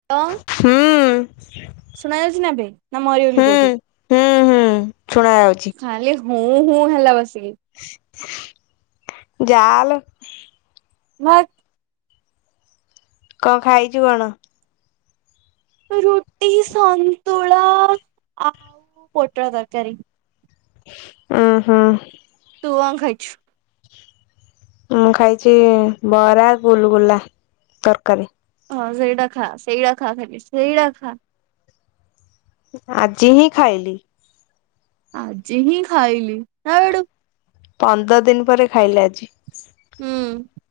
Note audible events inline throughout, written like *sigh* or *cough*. *unintelligible* ହୁଁ। ଶୁଣାଯାଉଛି ନା ବେ ନା ମରିଗଲୁ ହୁଁ କୋଉଠି? ହୁଁ ହୁଁ ଶୁଣା ଯାଉଛି ଖାଲି ହୁଁ ହୁଁ ହେଲା ବସିକି। ଯା--ଲୋ। ଭାକ୍। କଣ ଖାଇଚୁ କଣ? ରୁଟି ସନ୍ତୁଳା ଆଉ ପୋଟଳ ତରକାରୀ। ଉଁ ହୁଁ। ତୁ କନ୍ ଖାଇଚୁ? ମୁଁ ଖାଇଛି ବରା, ଗୁଲୁଗୁଲା, ତରକାରୀ। ହଁ ସେଇଡା ଖା ସେଇଡା ଖା ଖାଲି ସେଇଡା ଖା। ଆଜି ହିଁ ଖାଇଲି। ଆଜି ହିଁ ଖାଇଲି ତା ବେଡୁ ପନ୍ଦର ଦିନ ପରେ ଖାଇଲେ ଆଜି। ହୁଁ।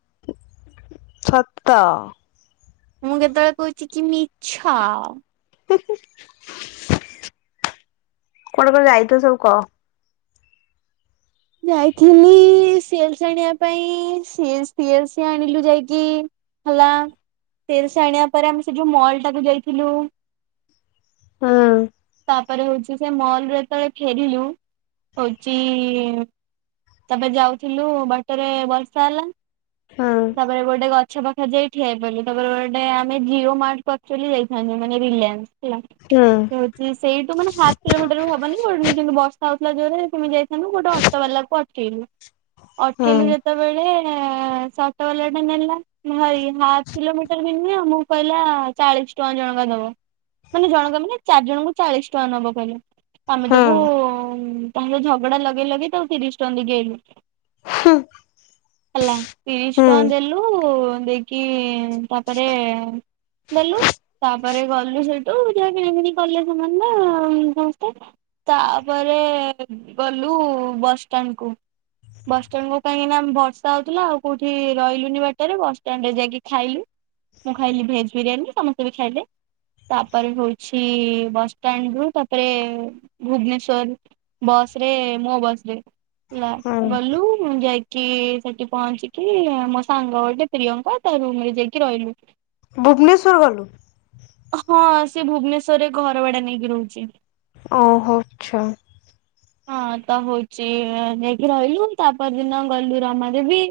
ଛତ। ମୁଁ କେତେବେଳେ କହୁଛି କି ମିଛ? ହୁଁ ହୁଁ କୁଆଡେ କୁଆଡେ ଯାଇଥଲ ସବୁ କହ? ଯାଇଥିଲି ସି ଏଲ ସି ଆଣିବା ପାଇଁ ସି ଏଲ ସି ଆଣିଲୁ ଯାଇକି ହେଲା ସି ଏଲ ସି ଆଣିବା ପରେ ଆମେ ସେ ଯୋଉ ମଲ୍ ଟାକୁ ଯାଇଥିଲୁ। ହୁଁ। ତାପରେ ହଉଛି ସେ ମଲରୁ ଯେତେଳେ ଫେରିଲୁ ହଉଛି ତାପରେ ଯାଉଥିଲୁ ବାଟରେ ବର୍ଷା ହେଲା। ହୁଁ ତାପରେ ଗୋଟେ ଗଛ ପାଖେ ଯାଇ ଠିଆ ହେଇପଡିଲୁ ତାପରେ ଗୋଟେ ଆମେ ଜିଓ ମାର୍ଟକୁ ଅକଚୁଆଲି ଯାଇଥାନ୍ତୁ ମାନେ ରିଲିଆନ୍ସ। ହେଲା। ହୁଁ। ହଉଛି ସେଇଠୁ ମାନେ ହାପ୍ କିଲୋମିଟର ହବନି କିନ୍ତୁ ବର୍ଷା ହଉଥିଲା ଜୋରରେ କେମିତି ଯାଇଥାନ୍ତୁ ଗୋଟେ ଅଟ ଅଟୋ ବାଲାକୁ ଅଟକେଇଲୁ। ହୁଁ ଅଟକେଇଲୁ ଯେତେବେଳେ ଏଁ ସେ ଅଟୋ ବାଲାଟା ନେଲା। ଭାଇ ହାଫ୍ କିଲୋମିଟର ବି ନୁହଁ ମୁଁ କହିଲା ଚାଳିଶ ଟଙ୍କା ଜଣକା ଦବ। ମାନେ ଜଣଙ୍କା ମାନେ ଚାରି ଜଣଙ୍କୁ ଚାଳିଶ ଟଙ୍କା ନବ କହିଲେ। ତମେ ହୁଁ ତାକୁ ତାହାର ଝଗଡା ଲଗେଇ ଲଗେଇ ତାକୁ ତିରିଶି ଟଙ୍କା ଦେଇକି ଆଇଲୁ। ହେଲା ତିରିଶ ହୁଁ ଟଙ୍କା ଦେଲୁ ଦେଇକି ତାପରେ ଦେଲୁ ତାପରେ ଗଲୁ ସେଇଠୁ ଯାହା କିଣି କିଣି କଲେ ସେମାନେ ଆ ସମସ୍ତେ ତାପରେ ଗଲୁ ବସ୍ ଷ୍ଟାଣ୍ଡକୁ ବସ୍ ଷ୍ଟାଣ୍ଡକୁ କାହିଁକିନା ବର୍ଷା ହଉଥିଲା ଆଉ କୋଉଠି ରହିଲୁନି ବାଟରେ ବସଷ୍ଟାଣ୍ଡରେ ଯାଇକି ଖାଇଲୁ ମୁଁ ଖାଇଲି ଭେଜ ବିରିୟାନୀ ସମସ୍ତେ ବି ଖାଇଲେ। ତାପରେ ହଉଛି ବସ ଷ୍ଟାଣ୍ଡ ରୁ ତାପରେ ଭୁବନେଶ୍ଵର। ବସରେ ମୋ ବସରେ ହେଲା ହୁଁ। ଗଲୁ ମୁଁ ଯାଇକି କି ସେଠି ପହଞ୍ଚିକି ମୋ ସାଙ୍ଗ ଗୋଟେ ପ୍ରିୟଙ୍କା ତା ରୁମରେ ଯାଇକି ରହିଲୁ। ଭୁବନେଶ୍ୱର ଗଲୁ। ହଁ ସିଏ ଭୁବନେଶ୍ଵରରେ ଘର ଭଡା ନେଇକି ରହୁଛି। ଓହୋ ଆଚ୍ଛା। ହଁ ତ ହଉ। ସିଏ ଯାଇକି ରହିଲୁ ତାପର ଦିନ ଗଲୁ ରମାଦେବୀ।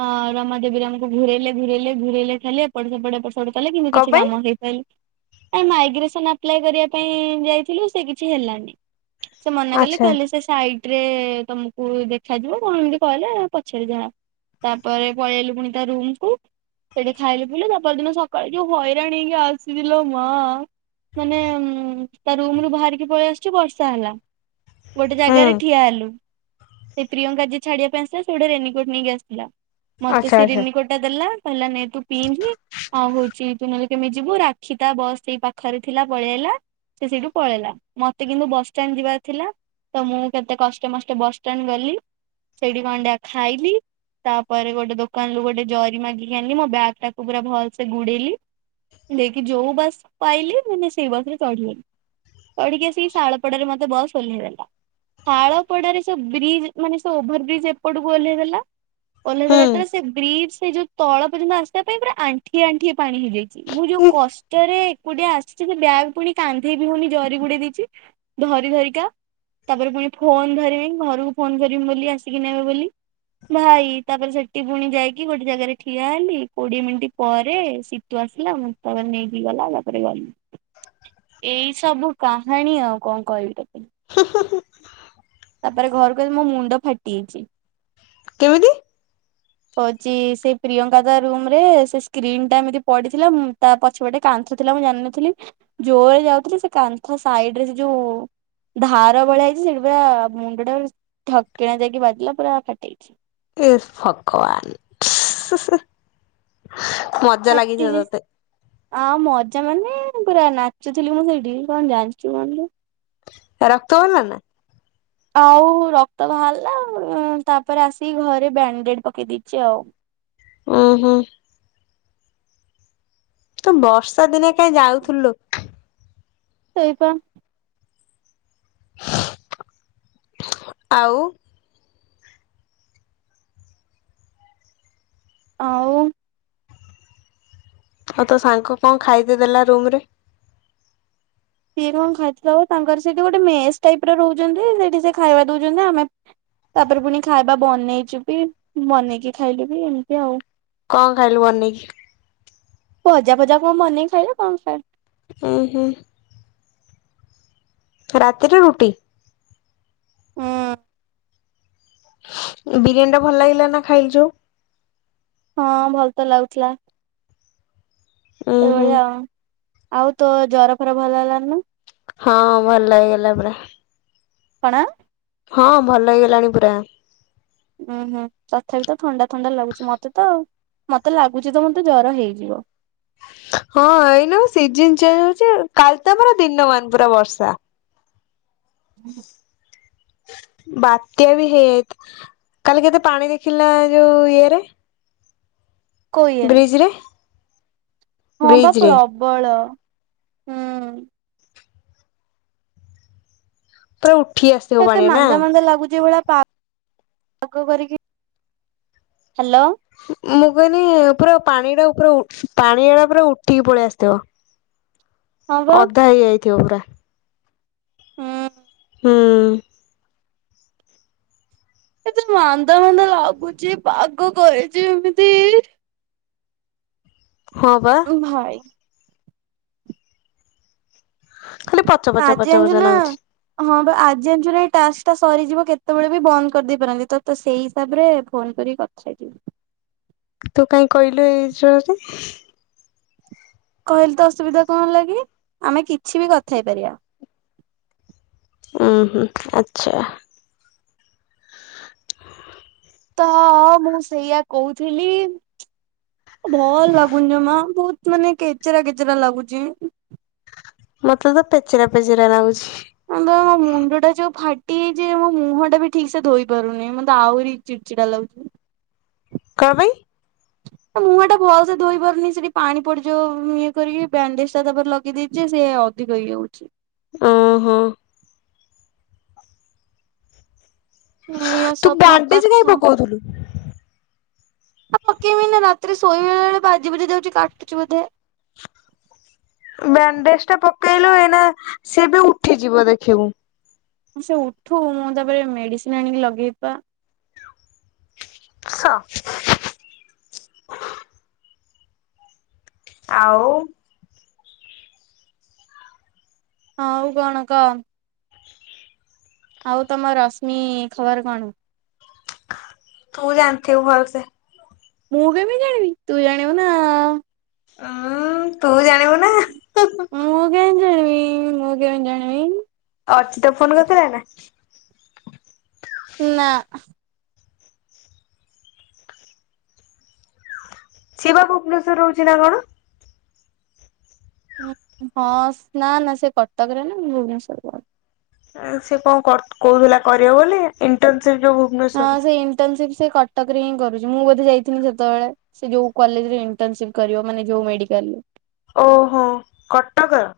ଅ ରମାଦେବୀରେ ଆମକୁ ଘୁରେଇଲେ ଘୁରେଇଲେ ଘୁରେଇଲେ ଖାଲି ଏପଟ ସେପଟ କଲେ କିନ୍ତୁ କଣ କିଛି ପାଇଁ? କାମ ହେଇ କାଲି ଏ ମାଇଗ୍ରେସନ ଆପ୍ଲାଏ କରିବା ପାଇଁ ଯାଇଥିଲୁ ସେ କିଛି ହେଲାନି। ସେ ମନା କଲେ ଆଚ୍ଛା କହିଲେ ସେ ସାଇଟରେ ତମକୁ ଦେଖାଯିବ କଣ ଏମିତି କହିଲେ ପଚେର ଯାହା। ତାପରେ ପଳେଇଲୁ ପୁଣି ତା ରୁମକୁୁ। ସେଠି ଖାଇଲେ ପିଇଲେ ତା ପରଦିନ ସକାଳେ ଯୋଉ ହଇରାଣ ହେଇକି ଆସିଲିଲୋ ମା। ମାନେ ଉଁ ତା ରୁମରୁ ବାହାରିକି ପଳେଇ ଆସୁଛି ବର୍ଷା ହେଲା ଗୋଟେ ହୁଁ ଜାଗାରେ ଠିଆ ହେଲୁ। ସେ ପ୍ରିୟଙ୍କା ଯିଏ ଛାଡିବା ପାଇଁ ଆସିଲା ସେ ଗୋଟେ ରେନିକୋଟ ନେଇକି ଆସିଥିଲା ମତେ ଆଚ୍ଛା ସେ ଆଚ୍ଛା ରେନିକୋଟ ଟା ଦେଲା କହିଲା ନେ ତୁ ପିନ୍ଧ୍। ଆଉ ହଉଛି ତୁ ନହେଲେ କେମି ଯିବୁ ରାକ୍ଷୀତା ବସ୍ ସେଇ ପାଖରେ ଥିଲା ପଳେଇ ଆଇଲା। ସେ ସେଇଠୁ ପଳେଇଲା ମୋତେ କିନ୍ତୁ ବସଷ୍ଟାଣ୍ଡ ଯିବାର ଥିଲା ତ ମୁଁ କେତେ କଷ୍ଟେ ମଷ୍ଟେ ବସଷ୍ଟାଣ୍ଡ ଗଲି ସେଇଠି କଣ ଟା ଖାଇଲି ତାପରେ ଗୋଟେ ଦୋକାନରୁୁ ଗୋଟେ ଜରି ମାଗିକି ଆଣି ମୋ ବ୍ୟାଗ୍ ଟାକୁ ପୁରା ଭଲସେ ଗୁଡେଇଲି ଦେଇକି ଯୋଉ ବସ ପାଇଲି ମାନେ ସେଇ ବସ୍ ରେ ଚଢିଲି ଅଢିକି ଆସିକି ଶାଳପଡାରେ ମୋତେ ବସ୍ ଓହ୍ଲାଇ ଦେଲା ଶାଳପଡାରେ ସବ ବ୍ରିଜ ମାନେ ସ ଓଭର ବ୍ରିଜ୍ ଏପଟକୁ ଓହ୍ଲେଇ ଦେଲା ଓହ୍ଲେଇ ଦେଲା ହୁଁ ସେ ବ୍ରିଜ୍ ସେ ଯୋଉ ତଳ ପର୍ଯ୍ୟନ୍ତ ଆସିବା ପାଇଁ ପୁରା ଆଣ୍ଠିଏ ଆଣ୍ଠିଏ ପାଣି ହେଇଯାଇଛି ମୁଁ ଯୋଉ କଷ୍ଟରେ ଏକୁଟିଆ ଆସିଛି ସେ ବ୍ୟାଗ୍ ପୁଣି କାନ୍ଧେଇ ବିି ହଉନି ଜରି ଗୁଡେଇ ଦେଇଛି ଧରି ଧରିକା ତାପରେ ପୁଣି- ଫୋନ ଧରିିବି ଘରକୁ ଫୋନ କରିିମି ବୋଲି ଆସିକି ନେବେ ବୋଲି ଭାଇ ତାପରେ ସେଠି ପୁଣି ଯାଇକି ଗୋଟେ ଜାଗାରେ ଠିଆ ହେଲି କୋଡିଏ ମିନିଟ୍ ପରେ ସେ ଆସିଲା ମୁ ତାପରେ ନେଇକି ଗଲା ତା ପରେ ଗଲି ଏଇ ସବୁ କାହାଣୀ ଆଉ କଣ କହିବି ତୋତେ ହୁଁ ହୁଁ ହୁଁ ତାପରେ ଘରକୁ ଆସି ମୋ ମୁଣ୍ଡ ଫାଟି ଯାଇଛି କେମିତି? ହଉଛି ସେଇ ପ୍ରିୟଙ୍କା ତା ରୁମରେ ସେ ସ୍କ୍ରିନ୍ ଟା ଏମିତି ପଡିଥିଲା ତା ପଛପଟେ କାନ୍ଥ ଥିଲା ମୁଁ ଜାଣି ନଥିଲି ଜୋରରେ ଯାଉଥିଲି ସେ କାନ୍ଥ ସାଇଡରେ ସେ ଯୋଉ- ଧାର ଭଳିଆ ହେଇଛି ସେଠି ପୁରା ମୁଣ୍ଡଟା ଠକ୍ କିନା ଯାଇକି ବାଜିଲା ପୁରା ଫାଟି ଯାଇଛି ଏ ଭଗବାନ ହୁଁ ହୁଁ ଫାଟିଛି ତତେ ଆଉ ମଜା ମାନେ ପୁରା ନାଚୁଥିଲି ମୁଁ ସେଇଠି କଣ ଜାଣିଚୁ କଣ ଯେ ରକ୍ତ ବାହାରିଲା ଆଉ ରକ୍ତ ବାହାରିଲା ତାପରେ ଆସିକି ଘରେ ବ୍ୟାଣ୍ଡେଡ ପକେଇ ଦେଇଛି ଆଉ ଉହୁଁ ତୁ ବର୍ଷା ଦିନେ କାହିଁ ଯାଉଥିଲୁ ଲ? ସେଇପା ଆଉ ଆଉ ଆଉ ତୋ ସାଙ୍ଗ କଣ ଖାଇତେ ଦେଲା ରୁମ ରେ? ସିଏ କଣ ଖାଇତେ ଦେବ ତାଙ୍କର ସେଠି ଗୋଟେ ମେସ୍ ଟାଇପ ରହୁଛନ୍ତି ସେଠି ସେ ଖାଇବା ଦଉଛନ୍ତି ଆମେ ତାପରେ ପୁଣି ଖାଇବା ବନେଇ ଯିବି ବନେଇକି ଖାଇଲୁ ବି ଏମିତି ଆଉ କଣ ଖାଇଲୁ ବନେଇକି? ଭଜା ଫଜା କଣ ବନେଇ ଖାଇବା କଣ ଖାଇ- ହୁଁ ହୁଁ ରାତିରେ ରୁଟି ବିରିୟାନୀ ଟା ଭଲ ଲାଗିଲା ନା ଖାଇଲୁ ଯୋଉ ହଁ ଭଲ ତ ଲାଗୁଥିଲା ଉୁଁ ହୁଁ ସେଭଳିଆ ଆଉ ଆଉ ତୋ ଜର ଫର ଭଲ ହେଲାନି ନା? ହଁ ଭଲ ହୋଇଗଲା ପୁରା କଣ? ହଁ ଭଲ ହେଇଗଲାଣି ପୁରା ହୁଁ ହୁଁ ତଥାପି ତ ଥଣ୍ଡା ଥଣ୍ଡା ଲାଗୁଛି ମୋତେ ତ ମୋତେ ଲାଗୁଛି ତ ମୋତେ ଜର ହେଇଯିବ ହଁ ଏଇନା ସିଜିନ ଚେଞ୍ଜ ହଉଛି କାଲି ତ ଆମର ଦିନମାନ ପୁରା ବର୍ଷା *inaudible* ବାତ୍ୟା ବି ହେଇଯାଇ କାଲି କେତେ ପାଣି ଦେଖିଲୁ ନା ଯୋଉ ଇଏରେ କୋଉ ଇଏରେ ବ୍ରିଜରେ ହଁ ବା ପ୍ରବଳ ହୁଁ ପୁରା ଉଠି ଆସି - କେତେ ମାନ୍ଦାମାନ୍ଦା ଲାଗୁଛି ଏଇ ଭଳିଆ ପା - ହ୍ୟାଲୋ! ମୁଁ, କହନି ପୁରା ପାଣି ଟା ପୁରା ଉ ପାଣି ଅଡା ପୁରା ଉଠିକି ପଳେଇ ଆସିଥିବ। ହଁ ବା ଅଧା ହେଇଆଇଥିବ ପୁରା। ହୁଁ। ହୁଁ। ଏତେ ମାନ୍ଦା ମାନ୍ଦା ଲାଗୁଛି, ପାଗ କରିଛି ଏମିତି! ହଁ, ପା। ଓ ଭାଇ! ଖାଲି ପଚ ପଚ ଆଜି ପଚ ପଚ ଜାଣିଚୁନା! ନାଗୁଛି। ହଁ, ବା ଆଜି ଜଣିଚୁନା ଏଇ ଟାସ୍କଟା ସରିଯିବ। କେତେବେଳେ ବି ବନ୍ଦ କରିଦେଇ ପାରନ୍ତି। ତ, ତ ସେଇ ହିସାବରେ ଫୋନ୍ କରିକି କଥା ହେଇ ଯିବି। ତୁ କାଇଁ କହିଲୁ ଏଇ ଛୁଆଟି? କହିଲି ତ ଅସୁବିଧା କଣ ହେଲା କିି? ଆମେ କିଛି ବି କଥ ହେଇପାରିବା। ଉ ହୁଁ ଆଚ୍ଛା। ହ ତ-ଅ, ମୁଁ ସେଇଆ କହୁଥିଲି। ଭଲ ଲାଗୁନି ଯମା। ବହୁତ ମାନେ, କେଚରା କେଚେରା ଲାଗୁଚି। ମତେ ତ, ପେଚେରା ପେଚେରା ଲାଗୁଛି। ମୁଁ ତ ମୋ ମୁଣ୍ଡ ଟା ଯୋଉ ଫାଟି ଯାଇଛି, ମୋ ମୁହଁ ଟା ବି ଠିକ୍ ସେ ଧୋଇ ପାରୁନି। ମତେ ଆହୁରି ଚିଡ଼୍ ଚିଡ଼ା ଲାଗୁଛି। କଣ ପାଇଁ? ମୁହଁ ଟା ଭଲ ସେ ଧୋଇ ପାରୁନି ସେଠି ପାଣି ପଡିଯିବ। ଇଏ କରିକି ବ୍ୟାଣ୍ଡେଜ ଟା ତା'ପରେ ଲଗେଇ ଦେଇଛି। ଯେ ସେ ଅ ଅଧିକ ହେଇ ଯାଉଛି। ଓ ହୋ! ହୁଁ, ସବୁ କଥା। ବୁଝୁଲୁ। ପକେଇବି ନା ରାତିରେ ଶୋଇଲା ବେଳେ, ବାଜି ବୁଜା ଯାଉଛି କାଟୁଛି ବୋଧେ! ବ୍ୟାଣ୍ଡେଜ ଟା ପକେଇଲୁ ଏଇନା, ସେଏବି ଉଠିଯିବ ଦେଖିବୁ! ସେ ଉଠୁ ମୁଁ ତା'ପରେ ମେଡିସିନ ଆଣିକି ଲଗେଇବି ପା। ସ, ଆଉ। ଆଉ କଣ କ? ଆଉ ତମ ରଶ୍ମି ଖବର କଣ? ତୁ ଜାଣିଥିବୁ ଭଲ୍ ସେ। ମୁଁ କେମିତି ଜାଣିବି? ତୁ ଜାଣିବୁ ନା ଉୁଁ-ଉଁ ତୁ ଜାଣିବୁ ନା। ମୁଁ, କାଇଁ ଜାଣିବି! ମୁଁ, କେମିତି ଜାଣିମି? ଅର୍ଚିତ ଫୋନ୍ କରିଥିଲା ନା? ନାଁ। ସିଏବା, ଭୁବନେଶ୍ଵର ରହୁଛି ନା କଣ? ହଁ, ସ୍ ନା, ନା ସେ କଟକରେ ନା ଭୁବନେଶ୍ୱରର ସେ କଣ କରୁ କହୁଥିଲା କରିବ ବୋଲି, ଇଣ୍ଟର୍ନସିପ ଯୋଉ ଭୁ ହଁ, ସେ ଇଣ୍ଟର୍ନସିପ ସେ କଟକରେ ହିଁ କରୁଛି। ମୁଁ ବୋଧେ ଯାଇଥିନି ସେତେବେଳେ। ସେ ଯୋଉ କଲେଜରେ ଇଣ୍ଟର୍ନସିପ କରିବ। ମାନେ ଯୋଉ ମେଡିକାଲ୍ ରେ ଓହୋ! କଟକର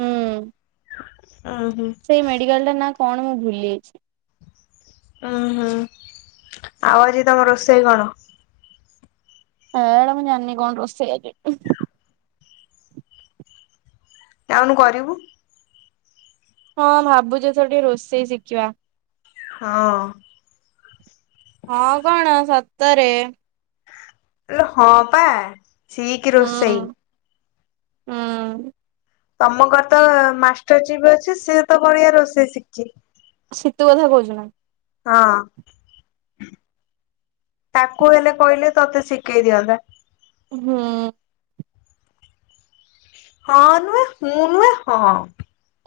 ହୁଁ। ହୁଁ। ସେଇ ମେଡିକାଲ୍ ଟା ନା କଣ? ମୁଁ ଭୁଲି ଯାଇଛି। ଉୁଁ ହୁଁ, ଆଉ, ଆଜି ତମ ରୋଷେଇ କଣ? ଏ ଏଇଟା ମୁଁ, ଜାଣିନି କଣ ରୋଷେଇ ଆଜି? ଯାଉନୁ କରିବୁ। ହଁ, ଭାବୁଚି ଏଥର ଟିକେ ରୋଷେଇ ଶିଖିବା ହଁଅଁ। ହଁ କଣ ସତରେ। ଆଲୋ ହଁ ପା ସିକ ହୁଁ ରୋଷେଇ। ହୁଁ ତମ ଘର ତ ମାଷ୍ଟର ଚିପ ଅଛି ସିଏ ତ ବଢିଆ ରୋଷେଇ ଶିଖିଚି। ଶୀତୁ କଥା କହୁଛୁ ନା? ହଁ ଅଁ। ତାକୁ ହେଲେ କହିଲେ ତତେ ଶିକେଇ ଦିଅନ୍ତା। ହୁଁ ଉଁ। ହଁ ନୁହେଁ ହୁଁ ନୁହେଁ ହଁ।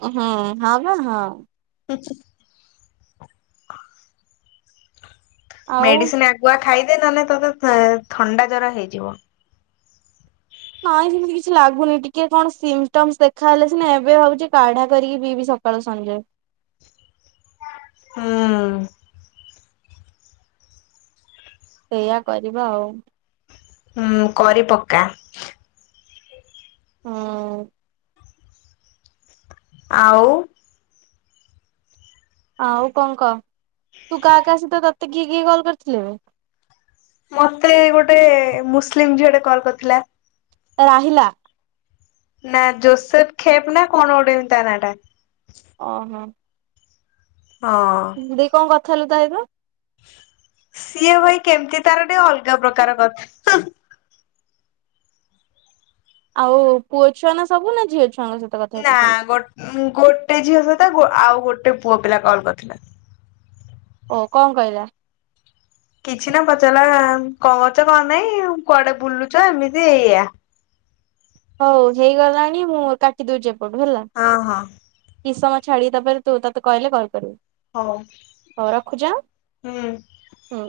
ହଁ ହଁ ବା ହଁ। କିଛି। ଆଉ ମେଡିସିନ ଆଗୁଆ ଖାଇଦେ ନହେଲେ ତତେ ଥଣ୍ଡା ଜର ହେଇଯିବ। ନାଇଁ ସେମିତି କିଛି ଲାଗୁନି ଟିକେ କଣ ସିମ୍ ଟମ୍ସ୍ ଦେଖାହଲେ ସିନା ଏବେ ଭାବୁଛି କାଢା କରିକି ପିଇବି। କଲ ସଞ୍ଜୟେ। ହୁଁଉଁ। ସେଇଆ କରିବା ଆଉ। ହୁଁ କରି ପକ୍କା। ହୁଁ ଉଁ। ଆଉ। ଆଉ କଣ କହ ତୁ କାହା କାହା ସହିତ ତତେ କିଏ କିଏ କିଏ କଲ୍ କରିଥିଲେ ବେ। ମତେ ଗୋଟେ ମୁସଲିମ ଝିଅଟେ କଲ୍ କରିଥିଲା। କଣ କହିଲା। ନା ଜୋସେଫ ଖେପ୍ ନା କଣ ଗୋଟେ ଇମିତି ତା ନା ଟା। ଓହୋ। ହଁଅଁ। ଦି କଣ କଥା ହେଲୁ ତାସହିତ। ସିଏ ଭାଇ କେମିତି ତାର ଟିକେ ଅଲଗା ପ୍ରକାର କଥା। ଆଉ ପୁଅ ଛୁଆ ନା ସବୁ ନା ଝିଅ ଛୁଆଙ୍କ ସବୁ। ନା ଗୋଟେ ଝିଅ ସହିତ ଆଉ ଗୋଟେ ପୁଅ ପିଲା କଲ କରିଥିଲା। ଓ କଣ କହିଲା। କିଛି ନା ପଚାରିଲା କଣ କରୁଛ କଣ ନାଇଁ କୁଆଡେ ବୁଲୁଛ ଏମିତି ଏଇଆ। ହଉ ହେଇଗଲାଣି ମୁଁ କାଟି ଦଉଛି ଏପଟୁ ହେଲା। ହଁ ହଁ। କିଛି ସମୟ ଛାଡିକି ତାପରେ ତୁ ତତେ କହିଲେ କଲ୍ କରିବୁ। ହଉ ହଉ ରଖୁଛି ଆଁ ହୁଁ। ହୁଁ।